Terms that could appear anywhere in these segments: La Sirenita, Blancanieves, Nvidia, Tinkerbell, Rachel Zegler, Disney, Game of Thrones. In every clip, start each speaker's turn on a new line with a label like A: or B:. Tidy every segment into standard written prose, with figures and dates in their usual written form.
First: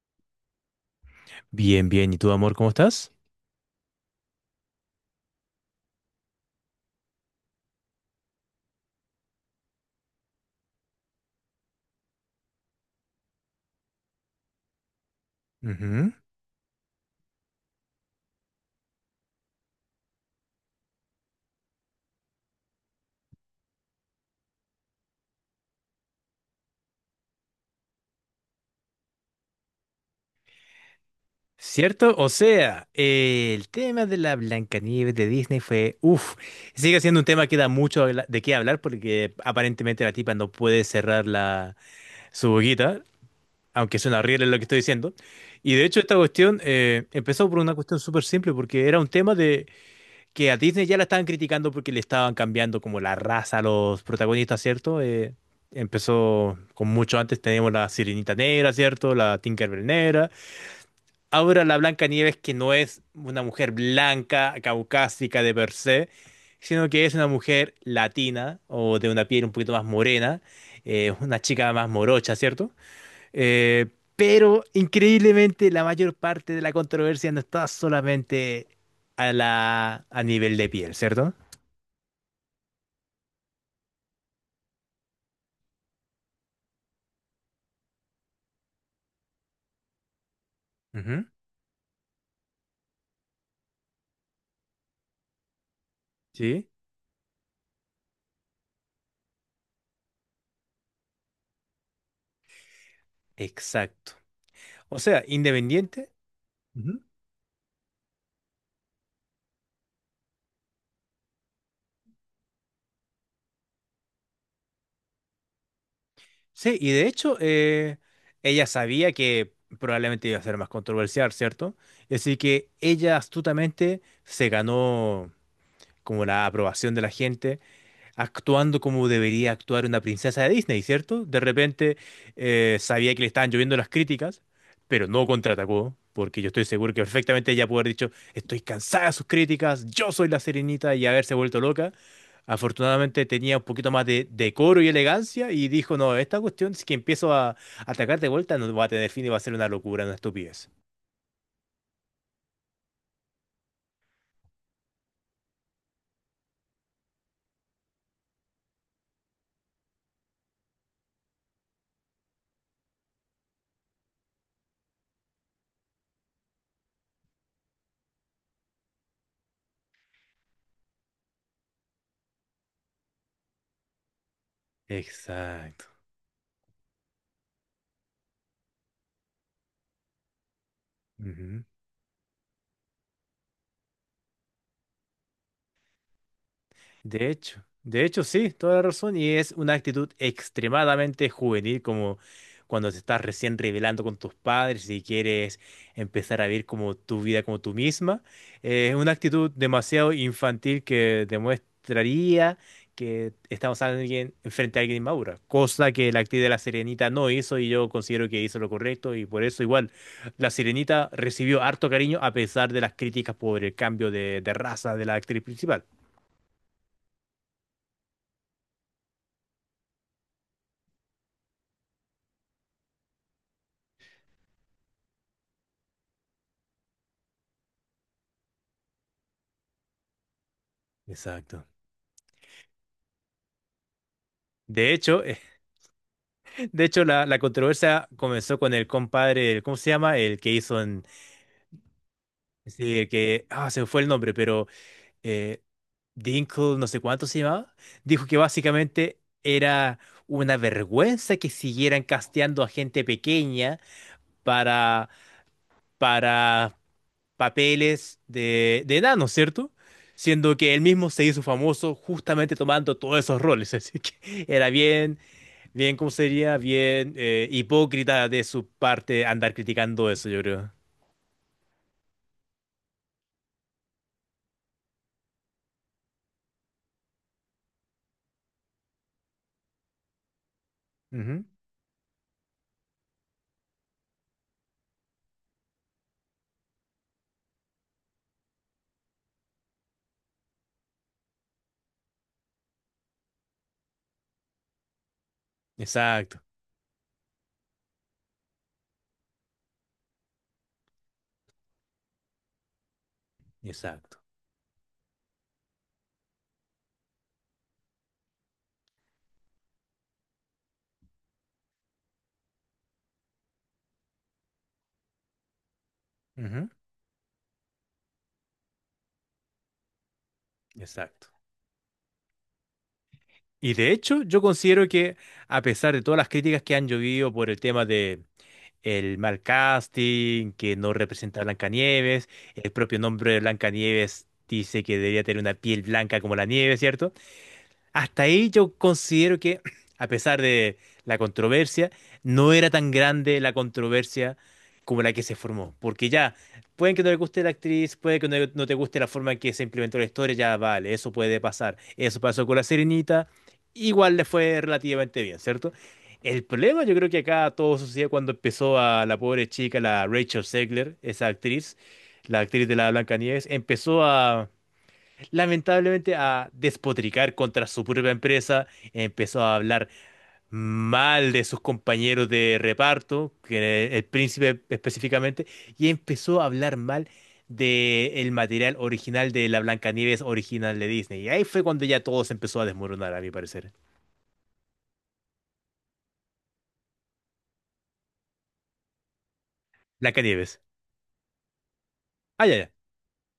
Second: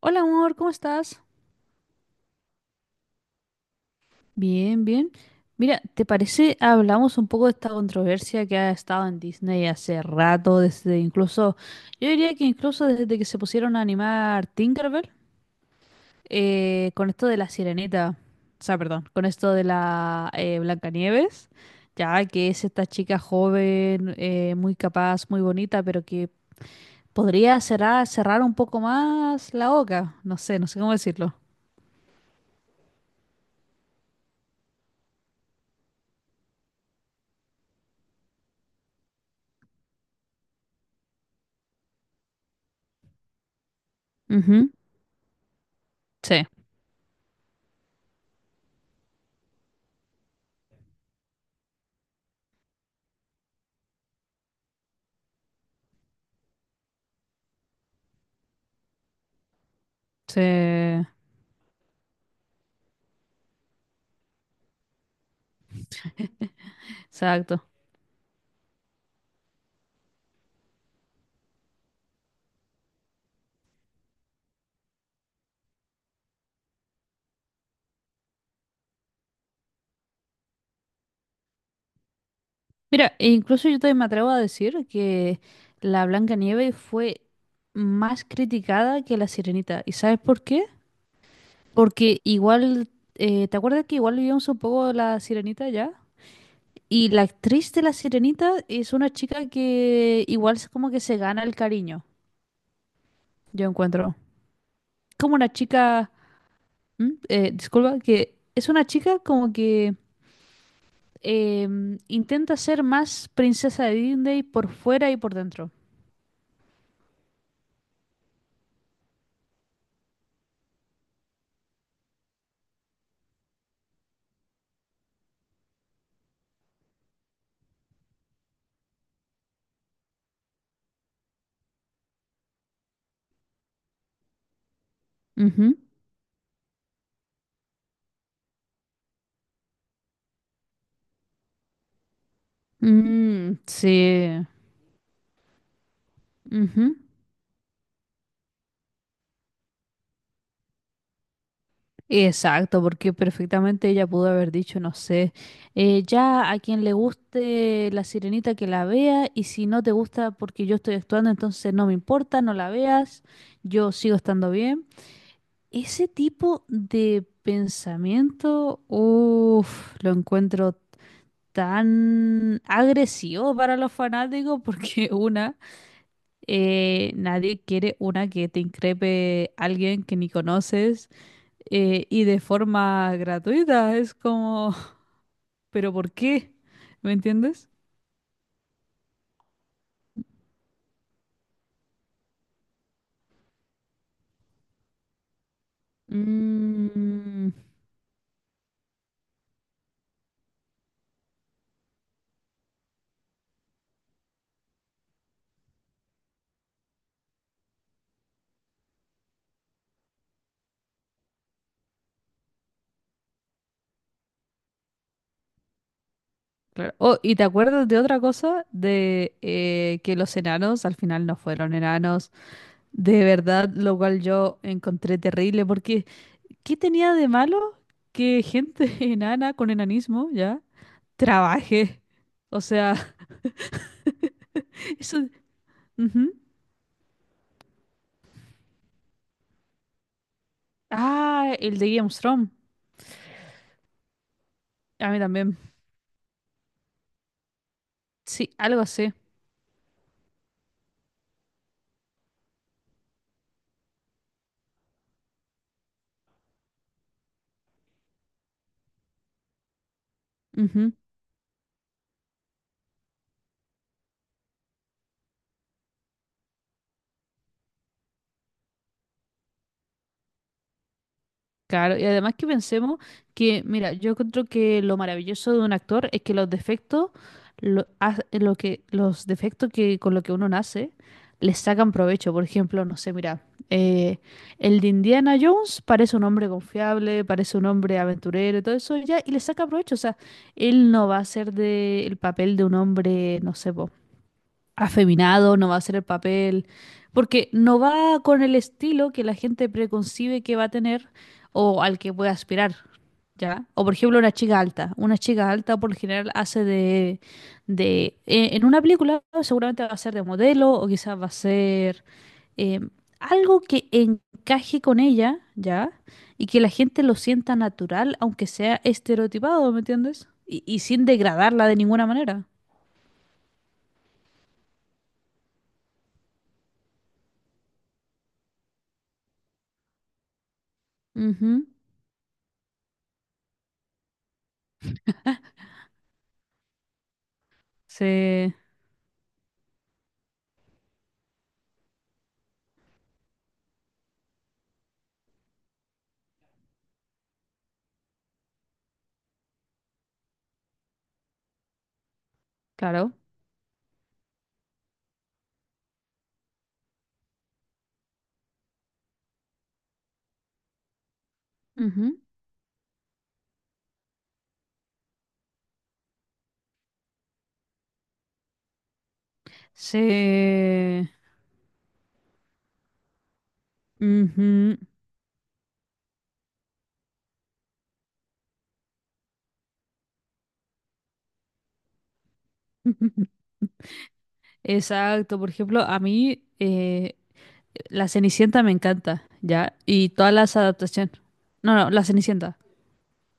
A: Hola amor, ¿cómo estás?
B: Bien, bien. ¿Y tú, amor, cómo estás?
A: Bien, bien. Mira, ¿te parece hablamos un poco de esta controversia que ha estado en Disney hace rato, desde incluso, yo diría que incluso desde que se pusieron a animar Tinkerbell,
B: Ujú.
A: con esto de la Sirenita? O sea, perdón, con esto de la Blancanieves, ya que es esta chica joven, muy capaz, muy bonita, pero que podría cerrar un poco más la boca, no sé, no sé cómo decirlo.
B: ¿Cierto? O sea, el tema de la Blancanieves de Disney fue, uff, sigue siendo un tema que da mucho de qué hablar porque aparentemente la tipa no puede cerrar la, su boquita, aunque suena horrible lo que
A: Ujú.
B: estoy diciendo. Y de hecho esta
A: Sí,
B: cuestión empezó por una cuestión súper simple porque era un tema que a Disney ya la estaban criticando porque le estaban cambiando como la raza a los protagonistas, ¿cierto? Empezó con mucho antes, tenemos la Sirenita Negra, ¿cierto? La Tinkerbell Negra.
A: sí.
B: Ahora la Blanca Nieves, que no es una mujer blanca, caucásica de per se, sino que es una
A: Exacto.
B: mujer latina o de una piel un poquito más morena, una chica más morocha, ¿cierto? Eh, pero increíblemente la mayor parte de la controversia no está solamente a la, a nivel de piel, ¿cierto?
A: Mira, e incluso yo también me atrevo a decir que la Blancanieves fue más criticada que la Sirenita. ¿Y sabes por qué?
B: Ujú,
A: Porque igual, ¿te acuerdas que igual vimos un poco la Sirenita ya?
B: sí,
A: Y la actriz de la Sirenita es una chica que igual es como que se gana el cariño, yo
B: exacto.
A: encuentro.
B: O sea,
A: Como una
B: independiente.
A: chica,
B: Ujú.
A: ¿Mm? Disculpa, que es una chica como que intenta ser más princesa de Disney por fuera y por dentro.
B: Sí, y de hecho, ella sabía que probablemente iba a ser más controversial, ¿cierto? Así que ella astutamente se ganó como la aprobación de la gente actuando como debería actuar una princesa de Disney, ¿cierto? De repente sabía que le estaban lloviendo las críticas, pero no
A: Ujú.
B: contraatacó, porque yo estoy seguro que perfectamente ella pudo haber dicho, estoy cansada de sus críticas, yo soy la Sirenita y haberse vuelto loca. Afortunadamente tenía
A: Mm,
B: un poquito más de
A: sí.
B: decoro y elegancia y dijo, no, esta cuestión, si que
A: Ujú.
B: empiezo a atacar de vuelta, no va a tener fin y va a ser una locura, una estupidez.
A: Exacto, porque perfectamente ella pudo haber dicho, no sé, ya a quien le guste la sirenita que la vea, y si no te gusta porque yo estoy actuando, entonces no me importa, no la veas, yo sigo estando bien. Ese tipo de pensamiento, uff, lo encuentro tan agresivo para los fanáticos porque una...
B: Exacto.
A: nadie quiere una que te increpe alguien que ni conoces
B: Ujú.
A: y de forma gratuita. Es como, ¿pero por qué? ¿Me entiendes?
B: De hecho sí, toda la razón. Y es una actitud extremadamente juvenil, como cuando te estás recién revelando con tus padres y quieres empezar a vivir como tu vida
A: Mm,
B: como tú misma. Es una actitud demasiado infantil que demostraría que estamos alguien, frente a alguien inmadura, cosa que la actriz de La Sirenita no hizo y yo considero que hizo lo correcto y por eso igual La Sirenita recibió harto cariño a pesar de las críticas por el cambio de raza de la actriz principal.
A: claro. Oh, ¿y te acuerdas de otra cosa? De que los enanos al final no fueron enanos. De verdad, lo cual yo encontré terrible porque ¿qué tenía de malo que gente enana con enanismo ya
B: Exacto.
A: trabaje? O sea,
B: De
A: eso...
B: hecho,
A: ujú.
B: de hecho la controversia comenzó con el compadre, ¿cómo se llama? El que hizo en,
A: Ah, el de Game of Thrones.
B: sí, el que, ah, se me fue el nombre, pero
A: A mí también.
B: eh, Dinkle, no sé cuánto se llamaba, dijo que
A: Sí, algo así.
B: básicamente era una vergüenza que siguieran casteando a gente pequeña para, para papeles de enanos, ¿cierto? Siendo que él
A: Ujú.
B: mismo se hizo famoso justamente tomando todos esos roles, así que era bien, bien, ¿cómo sería? Bien hipócrita de su parte andar criticando eso, yo creo.
A: Claro, y además que pensemos que, mira, yo encuentro que lo maravilloso de un actor es que los defectos, lo, ha- lo que, los defectos que con lo que uno nace,
B: Ujú.
A: les sacan provecho. Por ejemplo, no sé, mira, eh, el de Indiana Jones parece un hombre confiable, parece un hombre aventurero, y todo eso ya, y le saca provecho. O sea, él no va a ser de el papel de un hombre, no sé, po, afeminado, no va a hacer el
B: Exacto,
A: papel, porque no va con el estilo que la gente preconcibe que va a tener o al que puede aspirar, ¿ya? O por
B: exacto,
A: ejemplo una chica alta por lo general hace de en una película seguramente va a ser de modelo o quizás va a ser eh, algo que encaje con ella, ¿ya? Y que la
B: ujú,
A: gente lo sienta natural, aunque sea estereotipado, ¿me entiendes? Y sin
B: exacto.
A: degradarla de ninguna manera.
B: Y de hecho, yo considero que a pesar de todas las críticas que han llovido por el tema de el mal casting, que no representa a
A: Ujú.
B: Blancanieves, el propio nombre de Blancanieves dice que debería tener una piel blanca como la nieve, ¿cierto? Hasta ahí
A: Sí.
B: yo considero que, a pesar de la controversia, no era tan grande la controversia como la que se formó. Porque ya, pueden que no le guste la actriz, puede que no, no te guste la forma en que se implementó la historia, ya vale, eso puede pasar. Eso pasó con La
A: Claro.
B: Sirenita, igual le fue relativamente bien, ¿cierto? El problema yo creo que acá todo sucedió cuando empezó a la pobre chica, la Rachel Zegler, esa actriz,
A: Ujú.
B: la actriz de la Blancanieves, empezó a lamentablemente a despotricar contra su propia empresa, empezó a hablar
A: Se...
B: mal de sus compañeros de reparto, que el príncipe
A: ujú.
B: específicamente, y empezó a hablar mal del material original de la Blancanieves original de Disney. Y ahí fue cuando ya todo se empezó a desmoronar, a mi parecer.
A: Exacto. Por ejemplo, a mí la Cenicienta me encanta, ¿ya? Y todas las
B: Blancanieves.
A: adaptaciones. No, no, la
B: Ah, ya,
A: Cenicienta.
B: ya.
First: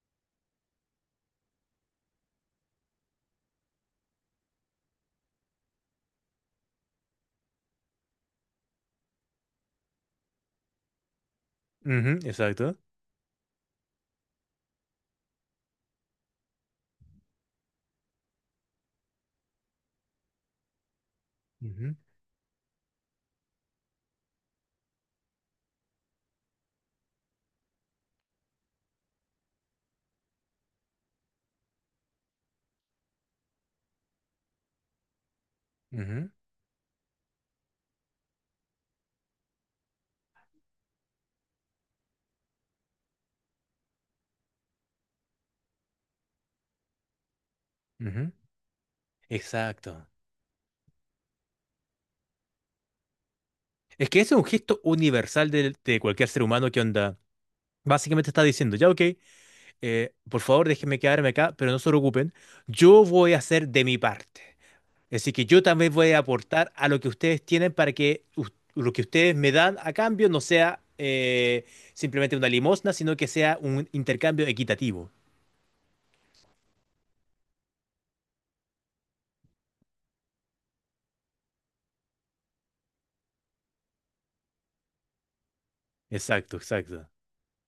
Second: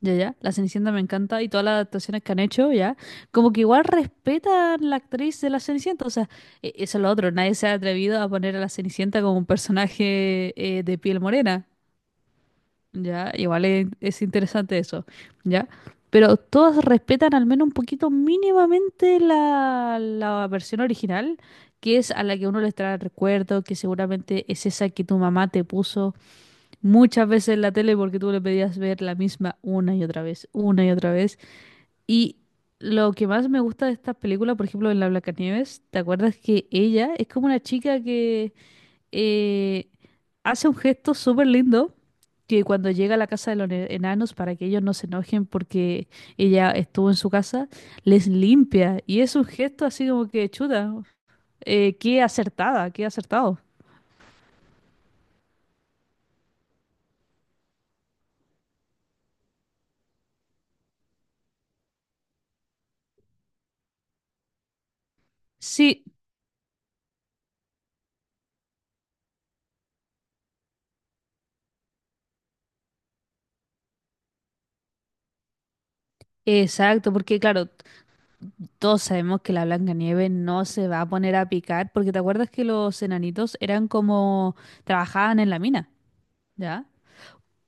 A: Ya, ya. La Cenicienta me encanta y todas las adaptaciones que han hecho, ¿ya? Como que igual respetan la actriz de la Cenicienta. O sea, e- eso es lo otro. Nadie se ha atrevido a poner a la Cenicienta como un personaje de piel morena.
B: Ujú, exacto.
A: Ya, igual es interesante eso, ¿ya? Pero todas respetan al menos un poquito mínimamente la, la versión original,
B: Ujú,
A: que es a la que uno les trae recuerdo, que seguramente es esa que tu mamá te puso muchas veces en la tele porque tú le pedías ver la misma una y otra vez, una y otra vez. Y lo que más me gusta de esta película, por ejemplo, en la Blancanieves, ¿te acuerdas que ella es como una chica eh, hace un gesto súper lindo que cuando llega a la casa de los ne- enanos para que ellos no se enojen porque ella estuvo en su casa,
B: ujú, ujú.
A: les limpia? Y es un gesto
B: Exacto.
A: así como que chuta, qué acertada, qué acertado.
B: Es que ese es un gesto universal de cualquier ser humano que onda. Básicamente está diciendo, ya ok, por favor, déjenme quedarme acá, pero no se preocupen, yo voy a hacer de mi parte. Así que yo también
A: Sí,
B: voy a aportar a lo que ustedes tienen para que lo que ustedes me dan a cambio no sea simplemente una limosna, sino que sea un intercambio equitativo.
A: exacto, porque claro, t- todos sabemos que la Blancanieves no se va a poner a picar, porque te acuerdas que los enanitos eran como trabajaban en la mina,
B: Exacto,
A: ¿ya?
B: exacto.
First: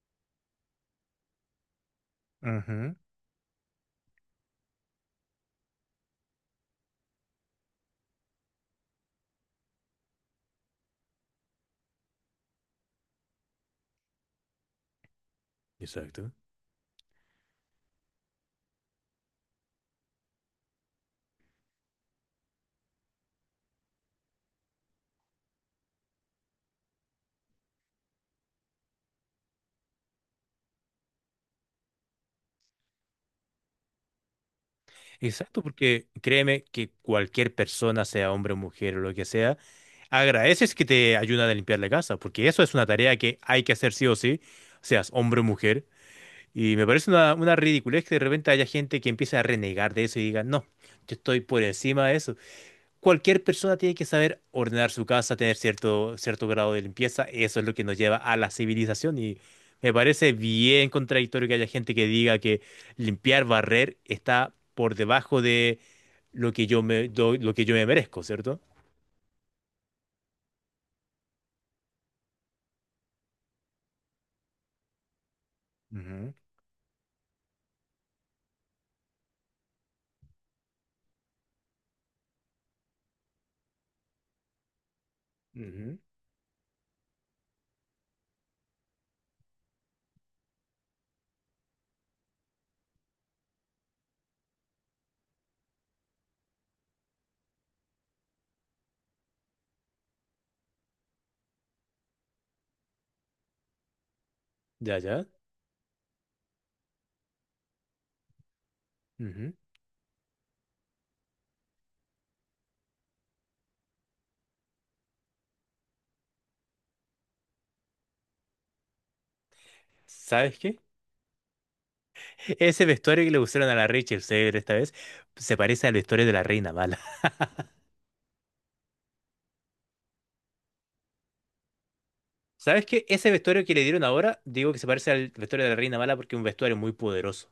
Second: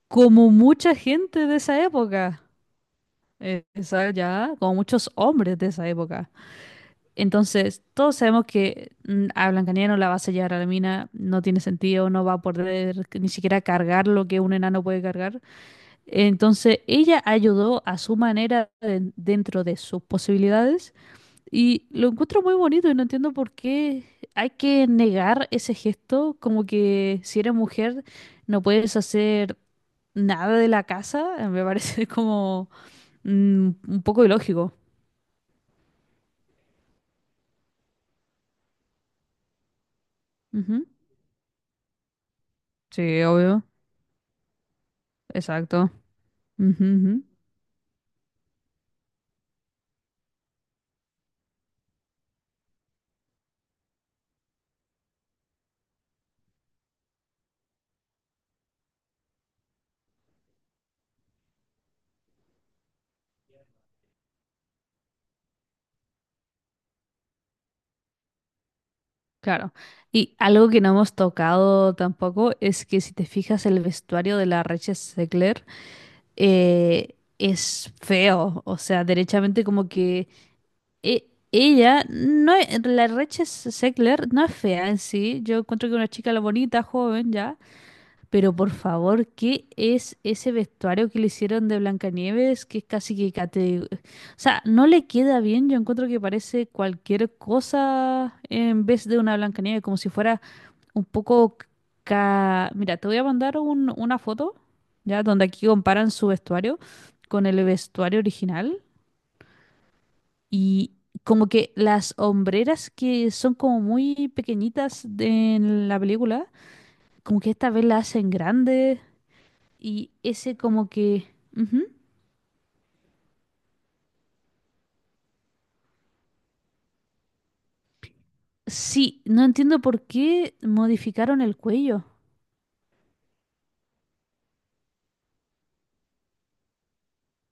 A: Como mucha gente de esa época.
B: Ujú.
A: Eh, esa ya, como muchos hombres de esa época. Entonces, todos sabemos que mm, a Blancanieves no la va a sellar a la mina, no tiene sentido, no va a poder ni siquiera cargar lo que un enano puede cargar.
B: Exacto.
A: Entonces, ella ayudó a su manera de- dentro de sus posibilidades y lo encuentro muy bonito y no entiendo por qué hay que negar ese gesto, como que si eres mujer no puedes hacer nada de la casa, me parece como mm, un poco ilógico.
B: Exacto, porque créeme que cualquier persona, sea hombre o mujer o lo que sea, agradeces que
A: Ujú.
B: te ayudan a limpiar la casa, porque eso es una tarea
A: Sí,
B: que
A: obvio,
B: hay que hacer sí o sí, seas hombre o mujer.
A: exacto.
B: Y
A: Ujú,
B: me parece
A: ujú.
B: una ridiculez que de repente haya gente que empiece a renegar de eso y diga, no, yo estoy por encima de eso. Cualquier persona tiene que saber ordenar su casa, tener cierto, cierto grado de limpieza. Eso es lo que nos lleva a la civilización. Y me parece bien contradictorio que haya gente que diga que limpiar, barrer está por debajo de lo que yo me, lo que yo me merezco, ¿cierto?
A: Claro. Y algo que no hemos tocado tampoco es que si te fijas el vestuario de la Reche Zegler
B: Ujú,
A: es feo, o sea, derechamente como que e- ella, no e- la Reche Zegler no es fea en sí, yo encuentro que
B: ujú.
A: una chica la bonita, joven ya, pero por favor, ¿qué es ese vestuario que le hicieron de Blancanieves? Que es casi que cate... O sea, no le queda bien. Yo encuentro que parece cualquier cosa en vez de una Blancanieves, como si fuera un poco... ca- Mira, te voy a mandar un- una foto,
B: Ya,
A: ¿ya?
B: ya.
A: Donde aquí comparan su vestuario con el vestuario original.
B: Ujú.
A: Y como que las hombreras que son como muy pequeñitas de- en la película, como que esta vez la hacen grande. Y ese
B: ¿Sabes qué?
A: como que... ujú.
B: Ese vestuario que le pusieron a la Rachel Zegler esta vez se parece al vestuario de la Reina Mala.
A: Sí, no entiendo por qué modificaron el cuello.
B: ¿Sabes qué? Ese vestuario que le dieron ahora, digo que se parece al vestuario de la Reina Mala porque es un vestuario muy poderoso.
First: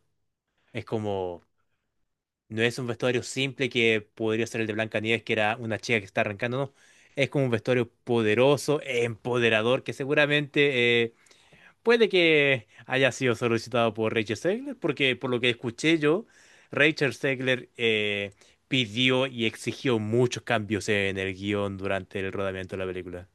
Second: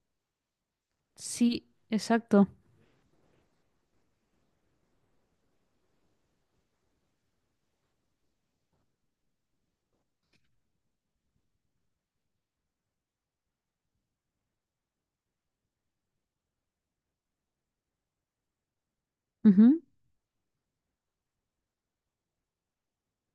B: Es como,
A: Sí, exacto.
B: no es un vestuario simple que podría ser el de Blancanieves, que era una chica que está arrancando, no. Es como un vestuario poderoso, empoderador, que seguramente puede que haya sido solicitado por Rachel Zegler, porque por lo que escuché yo, Rachel Zegler pidió y
A: Ujú.
B: exigió muchos cambios en el guión durante el rodamiento de la película.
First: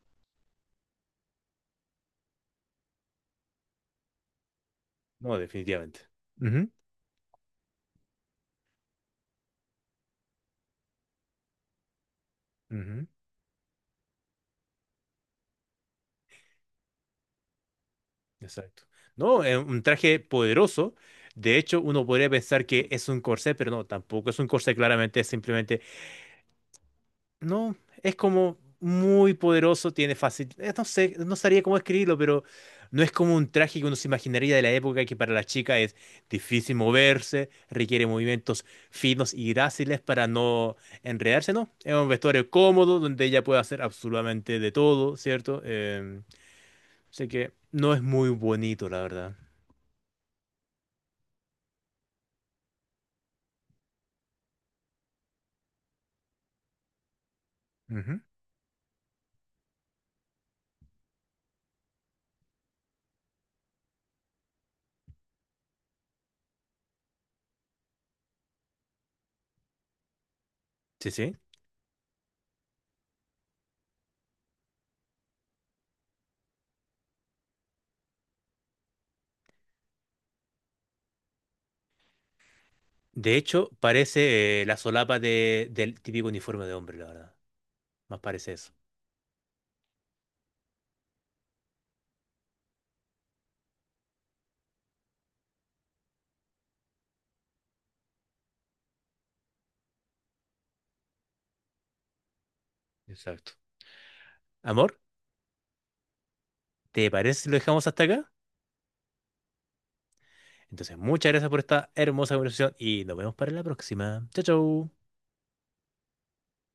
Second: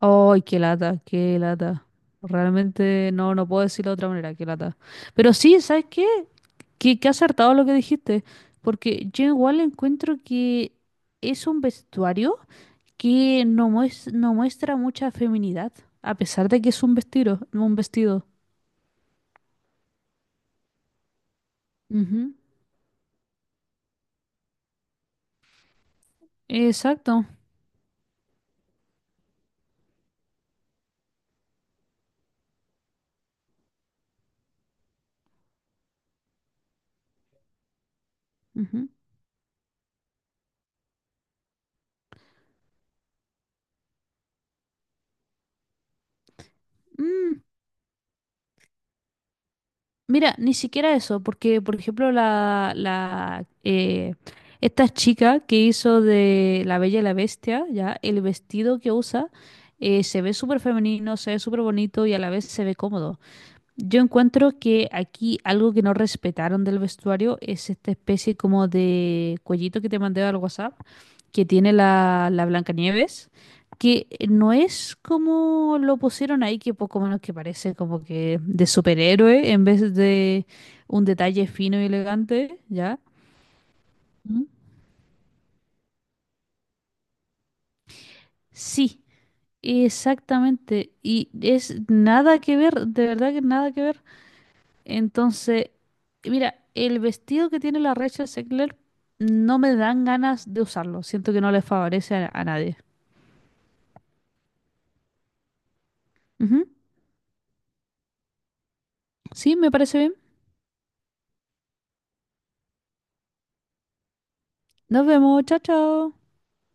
A: Ay, qué lata, qué lata. Realmente no, no puedo decirlo de otra manera, qué lata. Pero
B: No,
A: sí, ¿sabes
B: definitivamente.
A: qué?
B: Ujú,
A: Que acertado lo que dijiste. Porque yo igual encuentro que es un vestuario
B: ujú,
A: que no, mues- no muestra mucha feminidad. A pesar de que es un vestido, un vestido.
B: exacto. No, es un traje poderoso. De hecho, uno podría
A: Ujú.
B: pensar que es un corsé, pero no, tampoco es un corsé, claramente es simplemente
A: Exacto.
B: no, es como muy poderoso, tiene fácil. No sé, no sabría cómo escribirlo, pero no es como un traje que uno se imaginaría de la época que para la chica es difícil moverse, requiere movimientos
A: Ujú.
B: finos y gráciles para no enredarse, ¿no? Es un vestuario cómodo donde ella puede hacer absolutamente de todo, ¿cierto? Sé
A: Mm,
B: que no es muy bonito, la verdad.
A: mira, ni siquiera eso, porque por ejemplo la, la esta chica que hizo de La Bella y la Bestia, ya,
B: Ujú.
A: el vestido que usa se ve súper femenino, se ve súper bonito y a la vez se ve cómodo. Yo encuentro que aquí algo que no respetaron del vestuario es esta especie como de cuellito que te mandé al WhatsApp,
B: Sí, sí.
A: que tiene la, la Blancanieves, que no es como lo pusieron ahí, que poco menos que parece como que de superhéroe en vez de un detalle fino y elegante, ¿ya?
B: De hecho,
A: ¿Mm?
B: parece la solapa del típico uniforme de hombre, la verdad. Más parece eso.
A: Sí, exactamente. Y es nada que ver, de verdad que nada que ver. Entonces, mira, el vestido que tiene la Rachel Zegler no me dan ganas de usarlo. Siento que no le favorece a nadie.
B: Exacto. Amor,
A: Ujú.
B: ¿te parece si lo dejamos hasta acá?
A: Sí, me parece bien.
B: Entonces, muchas gracias por esta hermosa conversación y nos vemos para la próxima. Chao, chao.
A: Nos vemos. Chao, chao.